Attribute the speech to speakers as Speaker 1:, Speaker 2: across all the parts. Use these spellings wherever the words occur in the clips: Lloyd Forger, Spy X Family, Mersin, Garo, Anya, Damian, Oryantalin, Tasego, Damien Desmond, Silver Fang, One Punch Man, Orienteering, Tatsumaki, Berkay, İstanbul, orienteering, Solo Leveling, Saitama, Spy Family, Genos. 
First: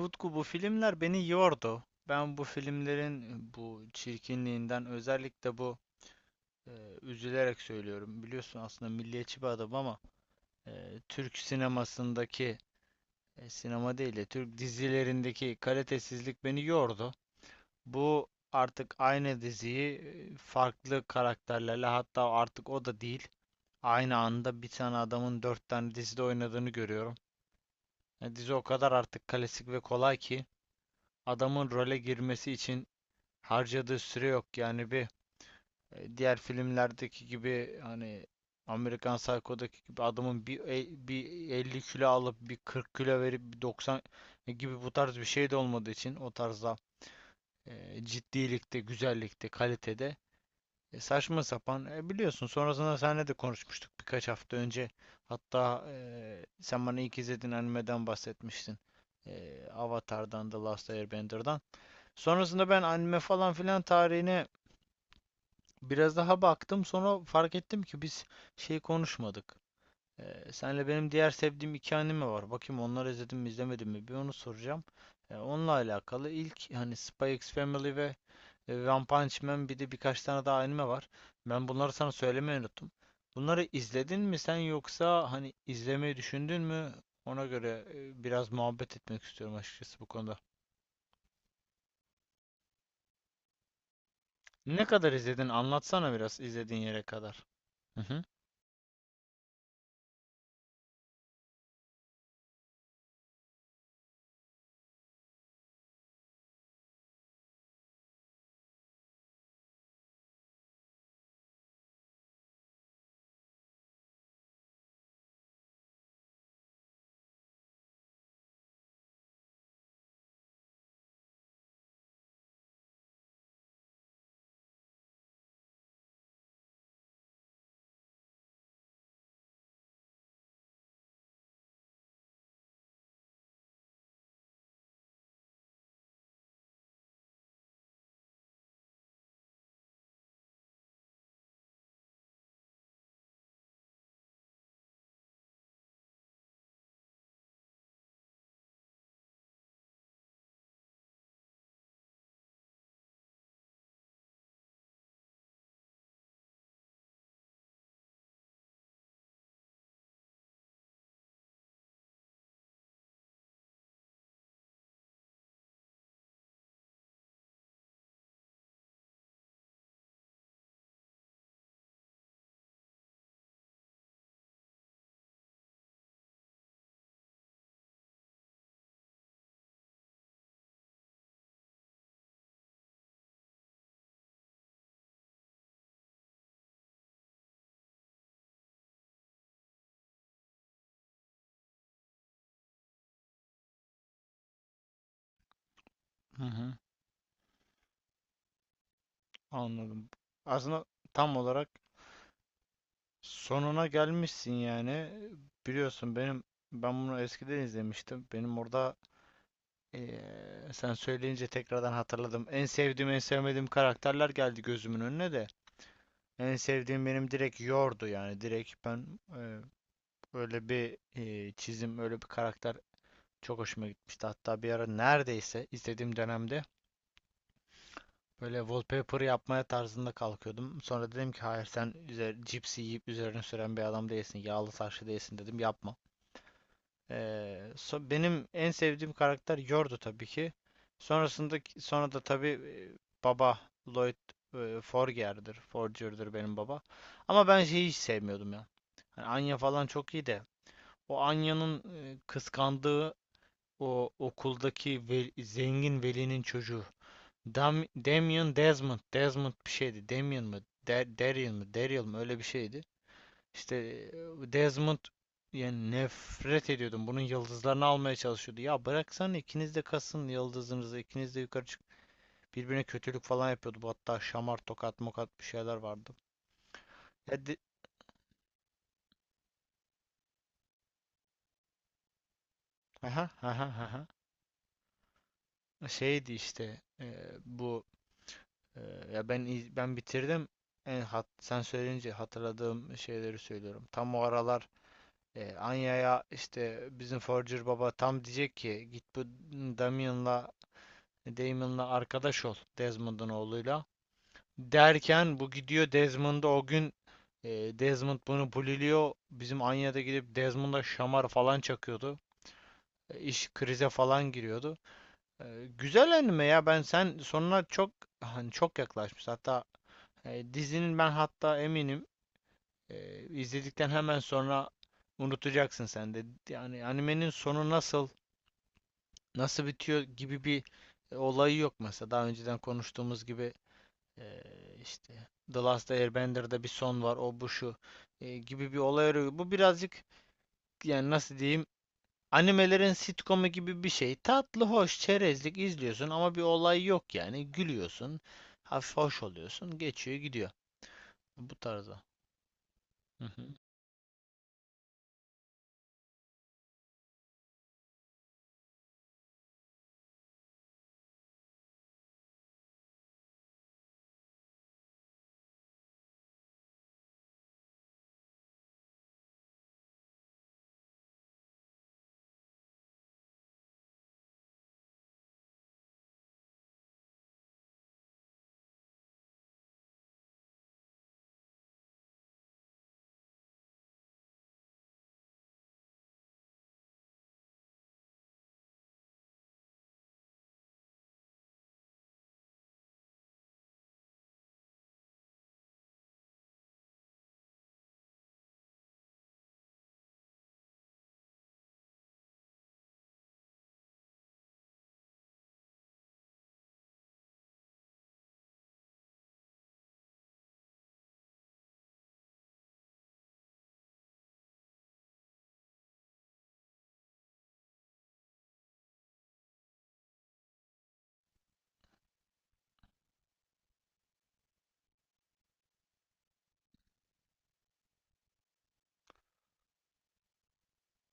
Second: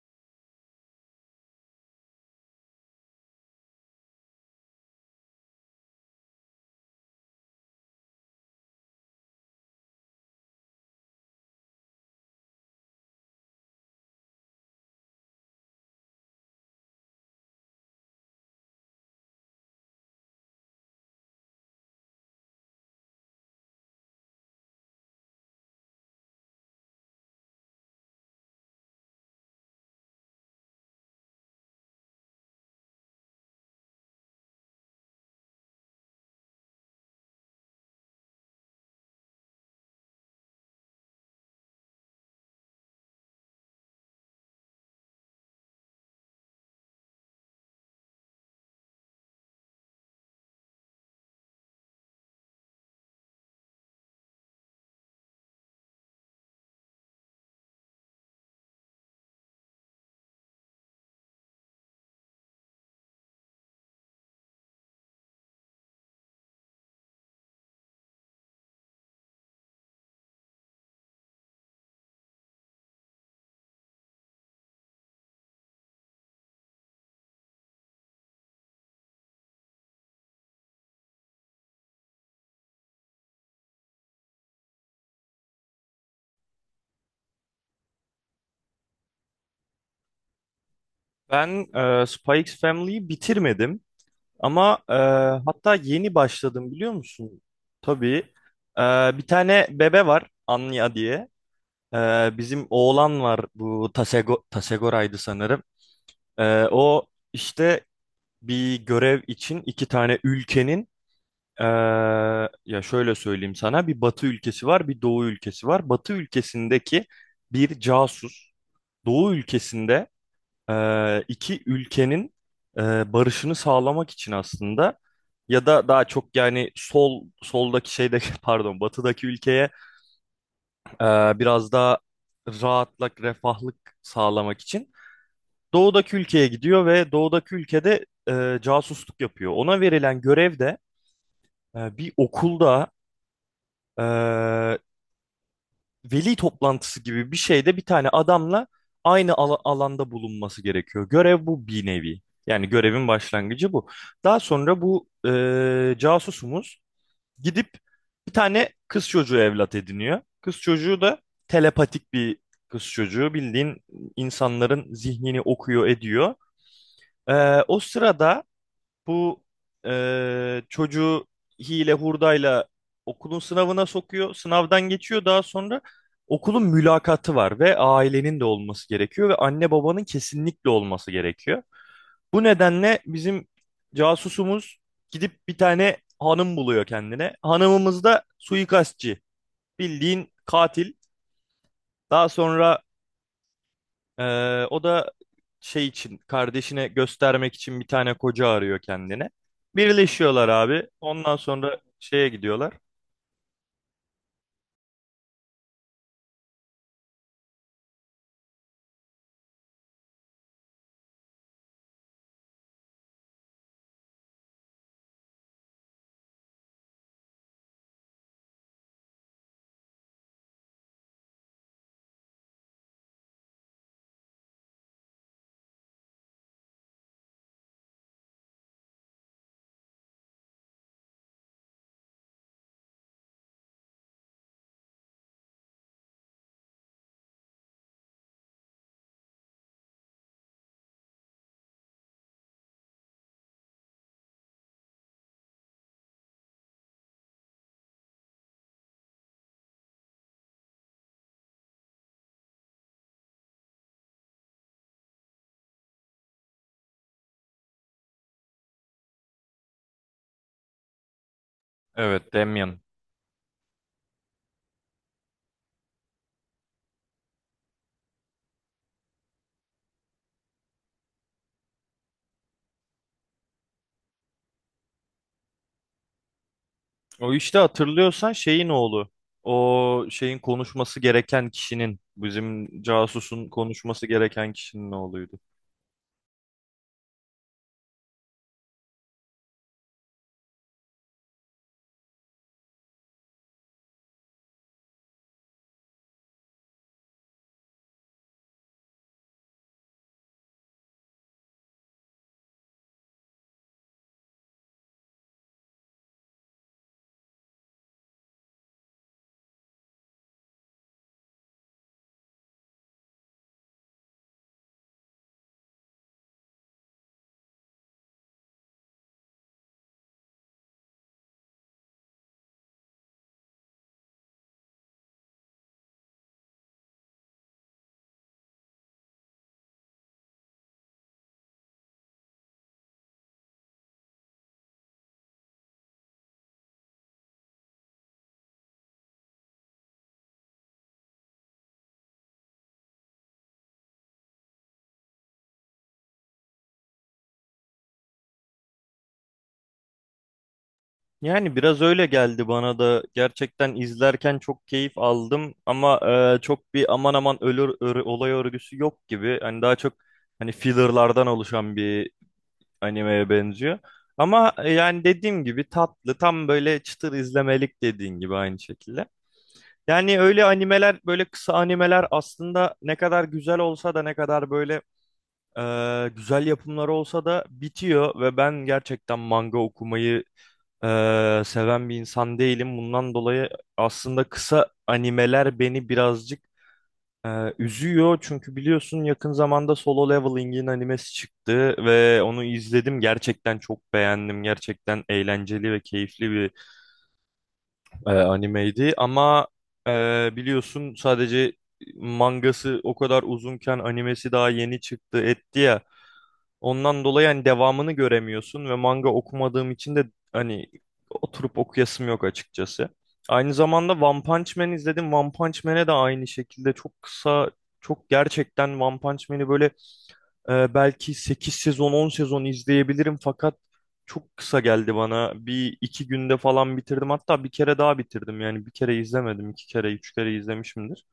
Speaker 1: Utku bu filmler beni yordu. Ben bu filmlerin bu çirkinliğinden özellikle bu e, üzülerek söylüyorum. Biliyorsun aslında milliyetçi bir adam ama Türk sinemasındaki sinema değil de Türk dizilerindeki kalitesizlik beni yordu. Bu artık aynı diziyi farklı karakterlerle, hatta artık o da değil. Aynı anda bir tane adamın dört tane dizide oynadığını görüyorum. Dizi o kadar artık klasik ve kolay ki adamın role girmesi için harcadığı süre yok. Yani bir diğer filmlerdeki gibi, hani Amerikan Psycho'daki gibi adamın bir 50 kilo alıp bir 40 kilo verip bir 90 gibi bu tarz bir şey de olmadığı için o tarzda ciddilikte, güzellikte, kalitede saçma sapan, biliyorsun. Sonrasında seninle de konuşmuştuk birkaç hafta önce. Hatta sen bana ilk izlediğin animeden bahsetmiştin. Avatar'dan, The Last Airbender'dan. Sonrasında ben anime falan filan tarihine biraz daha baktım, sonra fark ettim ki biz şey konuşmadık. Senle benim diğer sevdiğim iki anime var. Bakayım onları izledim mi izlemedim mi, bir onu soracağım. Onunla alakalı ilk, hani Spy X Family ve One Punch Man, bir de birkaç tane daha anime var. Ben bunları sana söylemeyi unuttum. Bunları izledin mi sen, yoksa hani izlemeyi düşündün mü? Ona göre biraz muhabbet etmek istiyorum açıkçası bu konuda.
Speaker 2: Ben Spy Family'yi bitirmedim ama
Speaker 1: Ne kadar izledin?
Speaker 2: hatta
Speaker 1: Anlatsana
Speaker 2: yeni
Speaker 1: biraz
Speaker 2: başladım
Speaker 1: izlediğin
Speaker 2: biliyor
Speaker 1: yere
Speaker 2: musun?
Speaker 1: kadar. Hı
Speaker 2: Tabii.
Speaker 1: hı.
Speaker 2: E, bir tane bebe var Anya diye. Bizim oğlan var bu Tasego, Tasegora'ydı sanırım. O işte bir görev için iki tane ülkenin e, ya şöyle söyleyeyim sana, bir batı ülkesi var, bir doğu ülkesi var. Batı ülkesindeki bir casus. Doğu ülkesinde iki ülkenin barışını sağlamak için, aslında ya da daha çok, yani soldaki şeyde pardon batıdaki ülkeye e, biraz daha rahatlık, refahlık sağlamak için doğudaki ülkeye gidiyor ve doğudaki ülkede casusluk yapıyor. Ona verilen görev de bir okulda veli toplantısı gibi bir şeyde bir tane adamla aynı alanda bulunması gerekiyor. Görev bu, bir nevi. Yani görevin başlangıcı bu. Daha sonra bu casusumuz gidip bir tane kız çocuğu evlat ediniyor. Kız çocuğu da telepatik bir kız çocuğu. Bildiğin insanların zihnini okuyor ediyor. E, o sırada bu çocuğu hile hurdayla okulun sınavına sokuyor. Sınavdan geçiyor. Daha sonra okulun mülakatı var ve ailenin de olması gerekiyor ve anne babanın kesinlikle olması gerekiyor. Bu nedenle bizim casusumuz gidip bir tane hanım buluyor kendine. Hanımımız da suikastçı. Bildiğin katil. Daha sonra o da şey için,
Speaker 1: Hı hı.
Speaker 2: kardeşine göstermek için, bir tane koca arıyor kendine.
Speaker 1: Anladım.
Speaker 2: Birleşiyorlar
Speaker 1: Aslında
Speaker 2: abi. Ondan
Speaker 1: tam olarak
Speaker 2: sonra şeye gidiyorlar.
Speaker 1: sonuna gelmişsin yani. Biliyorsun benim, ben bunu eskiden izlemiştim. Benim orada sen söyleyince tekrardan hatırladım. En sevdiğim, en sevmediğim karakterler geldi gözümün önüne de. En sevdiğim benim direkt Yor'du yani. Direkt ben, öyle bir çizim, öyle bir karakter çok hoşuma gitmişti. Hatta bir ara, neredeyse istediğim dönemde böyle wallpaper yapmaya tarzında kalkıyordum. Sonra dedim ki hayır, sen üzer, cipsi yiyip üzerine süren bir adam değilsin. Yağlı taşlı değilsin, dedim, yapma. Benim en sevdiğim karakter Yordu tabii ki. Sonrasında, sonra da tabii baba Lloyd Forger'dir. Forger'dır benim baba. Ama ben şeyi hiç sevmiyordum ya. Hani Anya falan çok iyi de, o Anya'nın kıskandığı o okuldaki zengin velinin çocuğu. Damien Desmond. Desmond bir şeydi. Damien mı? De Daryl mı? Daryl mı?
Speaker 2: Evet,
Speaker 1: Öyle bir
Speaker 2: Damian.
Speaker 1: şeydi. İşte Desmond, yani nefret ediyordum. Bunun yıldızlarını almaya çalışıyordu. Ya bıraksana, ikiniz de kasın yıldızınızı. İkiniz de yukarı çık. Birbirine kötülük falan yapıyordu. Bu, hatta şamar, tokat, mokat bir şeyler vardı.
Speaker 2: O
Speaker 1: Ya
Speaker 2: işte
Speaker 1: de-
Speaker 2: hatırlıyorsan şeyin oğlu. O şeyin konuşması gereken kişinin, bizim
Speaker 1: aha,
Speaker 2: casusun
Speaker 1: aha, aha.
Speaker 2: konuşması gereken kişinin oğluydu.
Speaker 1: Şeydi işte, bu e, ya ben bitirdim. Sen söyleyince hatırladığım şeyleri söylüyorum. Tam o aralar Anya'ya işte bizim Forger baba tam diyecek ki git bu Damian'la, Damon'la arkadaş ol, Desmond'un oğluyla. Derken bu gidiyor Desmond'a o gün, e, Desmond bunu buliliyor. Bizim Anya'da gidip Desmond'a şamar falan çakıyordu. İş krize falan giriyordu. Güzel anime ya, ben sonuna çok, hani çok yaklaşmış. Hatta dizinin, ben hatta eminim izledikten hemen sonra unutacaksın sen de. Yani animenin sonu nasıl bitiyor gibi bir olayı yok mesela. Daha önceden konuştuğumuz gibi e, işte The Last Airbender'da bir son var, o bu şu gibi bir olay arıyor. Bu birazcık, yani nasıl diyeyim, animelerin sitcomu gibi bir şey. Tatlı, hoş, çerezlik izliyorsun ama bir olay yok yani. Gülüyorsun, hafif hoş oluyorsun, geçiyor gidiyor, bu
Speaker 2: Yani biraz
Speaker 1: tarzda.
Speaker 2: öyle geldi bana da.
Speaker 1: Hı hı.
Speaker 2: Gerçekten izlerken çok keyif aldım ama çok bir aman aman olay örgüsü yok gibi. Hani daha çok, hani fillerlardan oluşan bir animeye benziyor. Ama yani dediğim gibi tatlı, tam böyle çıtır izlemelik, dediğin gibi, aynı şekilde. Yani öyle animeler, böyle kısa animeler aslında ne kadar güzel olsa da, ne kadar böyle güzel yapımları olsa da bitiyor ve ben gerçekten manga okumayı seven bir insan değilim. Bundan dolayı aslında kısa animeler beni birazcık üzüyor, çünkü biliyorsun yakın zamanda Solo Leveling'in animesi çıktı ve onu izledim. Gerçekten çok beğendim. Gerçekten eğlenceli ve keyifli bir animeydi. Ama e, biliyorsun, sadece mangası o kadar uzunken animesi daha yeni çıktı etti ya. Ondan dolayı hani devamını göremiyorsun ve manga okumadığım için de hani oturup okuyasım yok açıkçası. Aynı zamanda One Punch Man izledim. One Punch Man'e de aynı şekilde çok kısa, çok, gerçekten One Punch Man'i böyle belki 8 sezon, 10 sezon izleyebilirim fakat çok kısa geldi bana. Bir iki günde falan bitirdim. Hatta bir kere daha bitirdim. Yani bir kere izlemedim, iki kere, üç kere izlemişimdir.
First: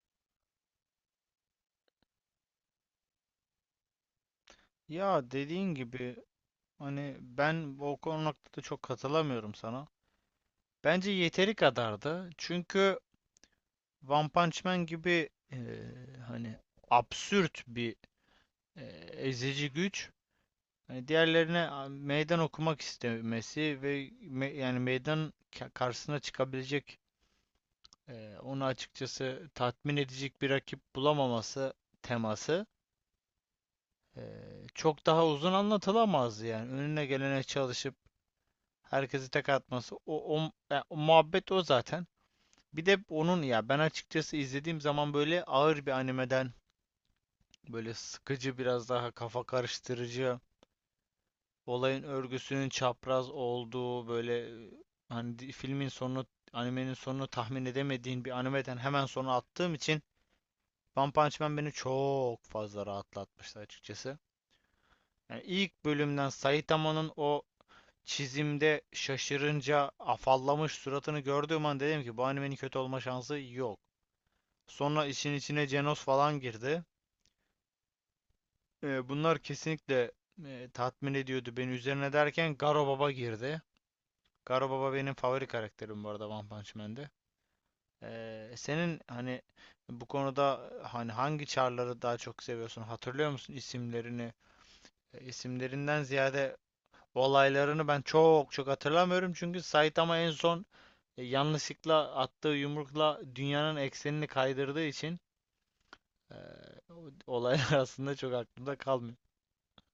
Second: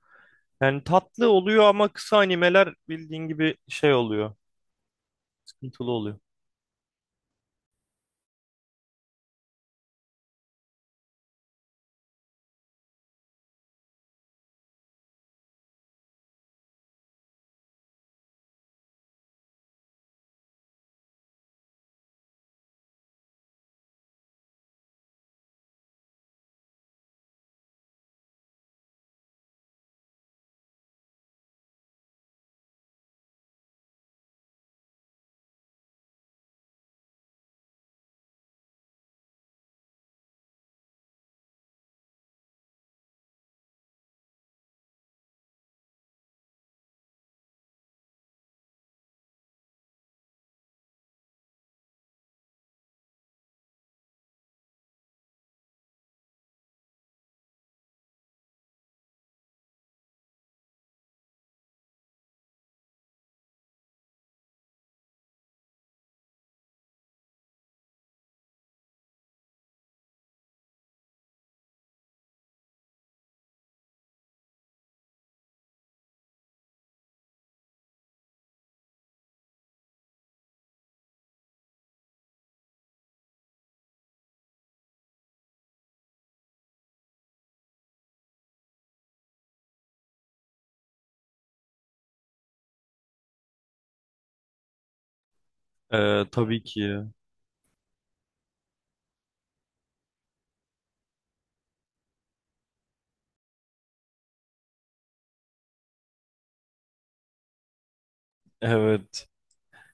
Speaker 2: Yani tatlı oluyor ama kısa animeler bildiğin gibi şey oluyor.
Speaker 1: Ya dediğin
Speaker 2: Sıkıntılı
Speaker 1: gibi,
Speaker 2: oluyor.
Speaker 1: hani ben o konuda da çok katılamıyorum sana. Bence yeteri kadardı. Çünkü One Punch Man gibi, hani absürt bir e, ezici güç, hani diğerlerine meydan okumak istemesi ve yani meydan, karşısına çıkabilecek onu açıkçası tatmin edecek bir rakip bulamaması teması e, çok daha uzun anlatılamazdı, yani önüne gelene çalışıp herkesi tek atması, o muhabbet, o zaten, bir de onun, ya ben açıkçası izlediğim zaman böyle ağır bir animeden, böyle sıkıcı, biraz daha kafa karıştırıcı, olayın örgüsünün çapraz olduğu böyle, e, hani filmin sonunu, animenin sonunu tahmin edemediğin bir animeden hemen sonra attığım için One Punch Man beni çok fazla rahatlatmıştı açıkçası. Yani ilk bölümden Saitama'nın o çizimde şaşırınca afallamış suratını gördüğüm an dedim ki, bu animenin kötü olma şansı yok. Sonra işin içine Genos falan girdi. Bunlar kesinlikle tatmin ediyordu beni. Üzerine derken Garo Baba girdi. Garo Baba benim favori karakterim bu arada One Punch Man'de. Senin hani bu konuda, hani hangi çarları daha çok seviyorsun? Hatırlıyor musun isimlerini? İsimlerinden
Speaker 2: Ee,
Speaker 1: ziyade
Speaker 2: tabii ki.
Speaker 1: olaylarını ben çok çok hatırlamıyorum. Çünkü Saitama en son yanlışlıkla attığı yumrukla dünyanın eksenini kaydırdığı için e, olaylar aslında çok aklımda kalmıyor.
Speaker 2: Evet.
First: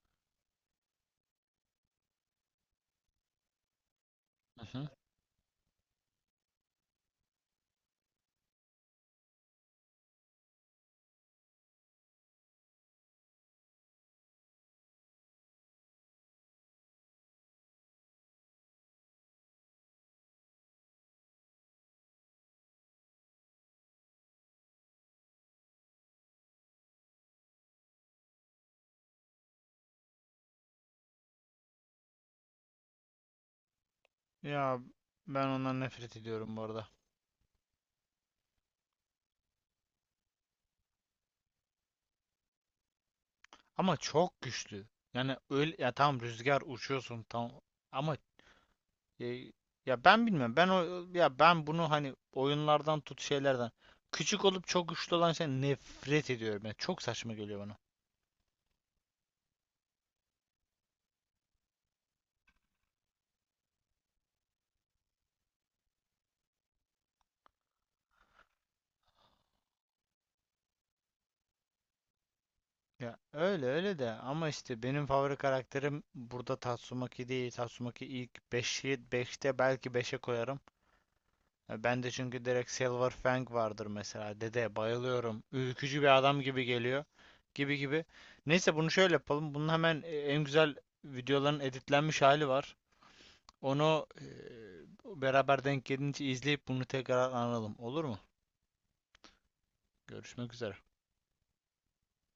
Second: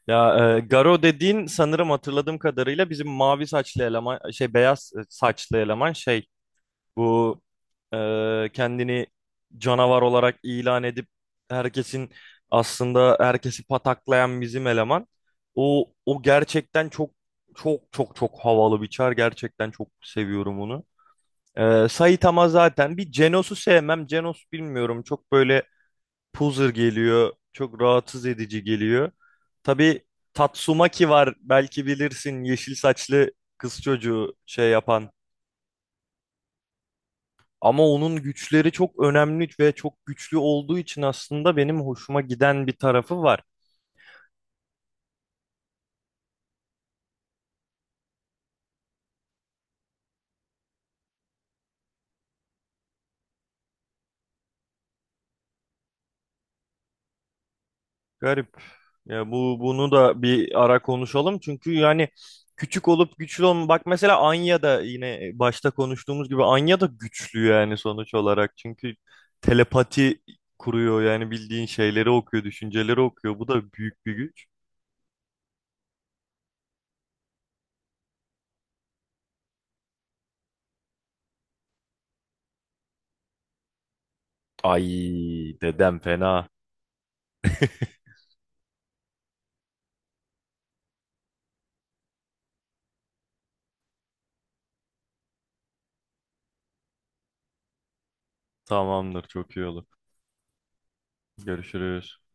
Speaker 2: Ya Garo dediğin, sanırım hatırladığım kadarıyla, bizim mavi saçlı eleman, şey,
Speaker 1: Hı hı.
Speaker 2: beyaz saçlı eleman, şey, bu kendini canavar olarak ilan edip herkesin, aslında herkesi pataklayan bizim eleman. O gerçekten çok çok çok çok havalı bir çar. Gerçekten çok seviyorum onu. Saitama zaten bir, Genos'u sevmem. Genos bilmiyorum, çok böyle Puzzer geliyor. Çok rahatsız edici geliyor. Tabii Tatsumaki var. Belki bilirsin, yeşil saçlı kız çocuğu, şey
Speaker 1: Ya
Speaker 2: yapan.
Speaker 1: ben ondan nefret ediyorum bu arada.
Speaker 2: Ama onun güçleri çok önemli ve çok güçlü olduğu için aslında benim hoşuma giden bir tarafı var.
Speaker 1: Ama çok güçlü. Yani öyle ya, tam rüzgar uçuyorsun tam, ama e, ya ben bilmiyorum. Ben o, ya ben bunu hani oyunlardan tut şeylerden, küçük olup çok güçlü olan şey, nefret ediyorum. Yani çok saçma geliyor bana.
Speaker 2: Garip. Ya bunu da bir ara konuşalım. Çünkü yani küçük olup güçlü olma. Bak mesela Anya da, yine başta konuştuğumuz gibi, Anya da güçlü yani sonuç olarak. Çünkü telepati kuruyor, yani bildiğin şeyleri okuyor, düşünceleri
Speaker 1: Ya
Speaker 2: okuyor. Bu
Speaker 1: öyle
Speaker 2: da
Speaker 1: öyle
Speaker 2: büyük
Speaker 1: de,
Speaker 2: bir güç.
Speaker 1: ama işte benim favori karakterim burada Tatsumaki değil. Tatsumaki ilk 5'i, beşte belki, beşe koyarım. Ya ben de, çünkü direkt Silver Fang vardır mesela. Dede bayılıyorum.
Speaker 2: Ay dedem
Speaker 1: Ürkücü bir adam
Speaker 2: fena.
Speaker 1: gibi geliyor. Gibi gibi. Neyse bunu şöyle yapalım. Bunun hemen en güzel videoların editlenmiş hali var. Onu beraber denk gelince izleyip bunu tekrar analım. Olur mu?
Speaker 2: Tamamdır, çok iyi olur.
Speaker 1: Görüşmek üzere.
Speaker 2: Görüşürüz.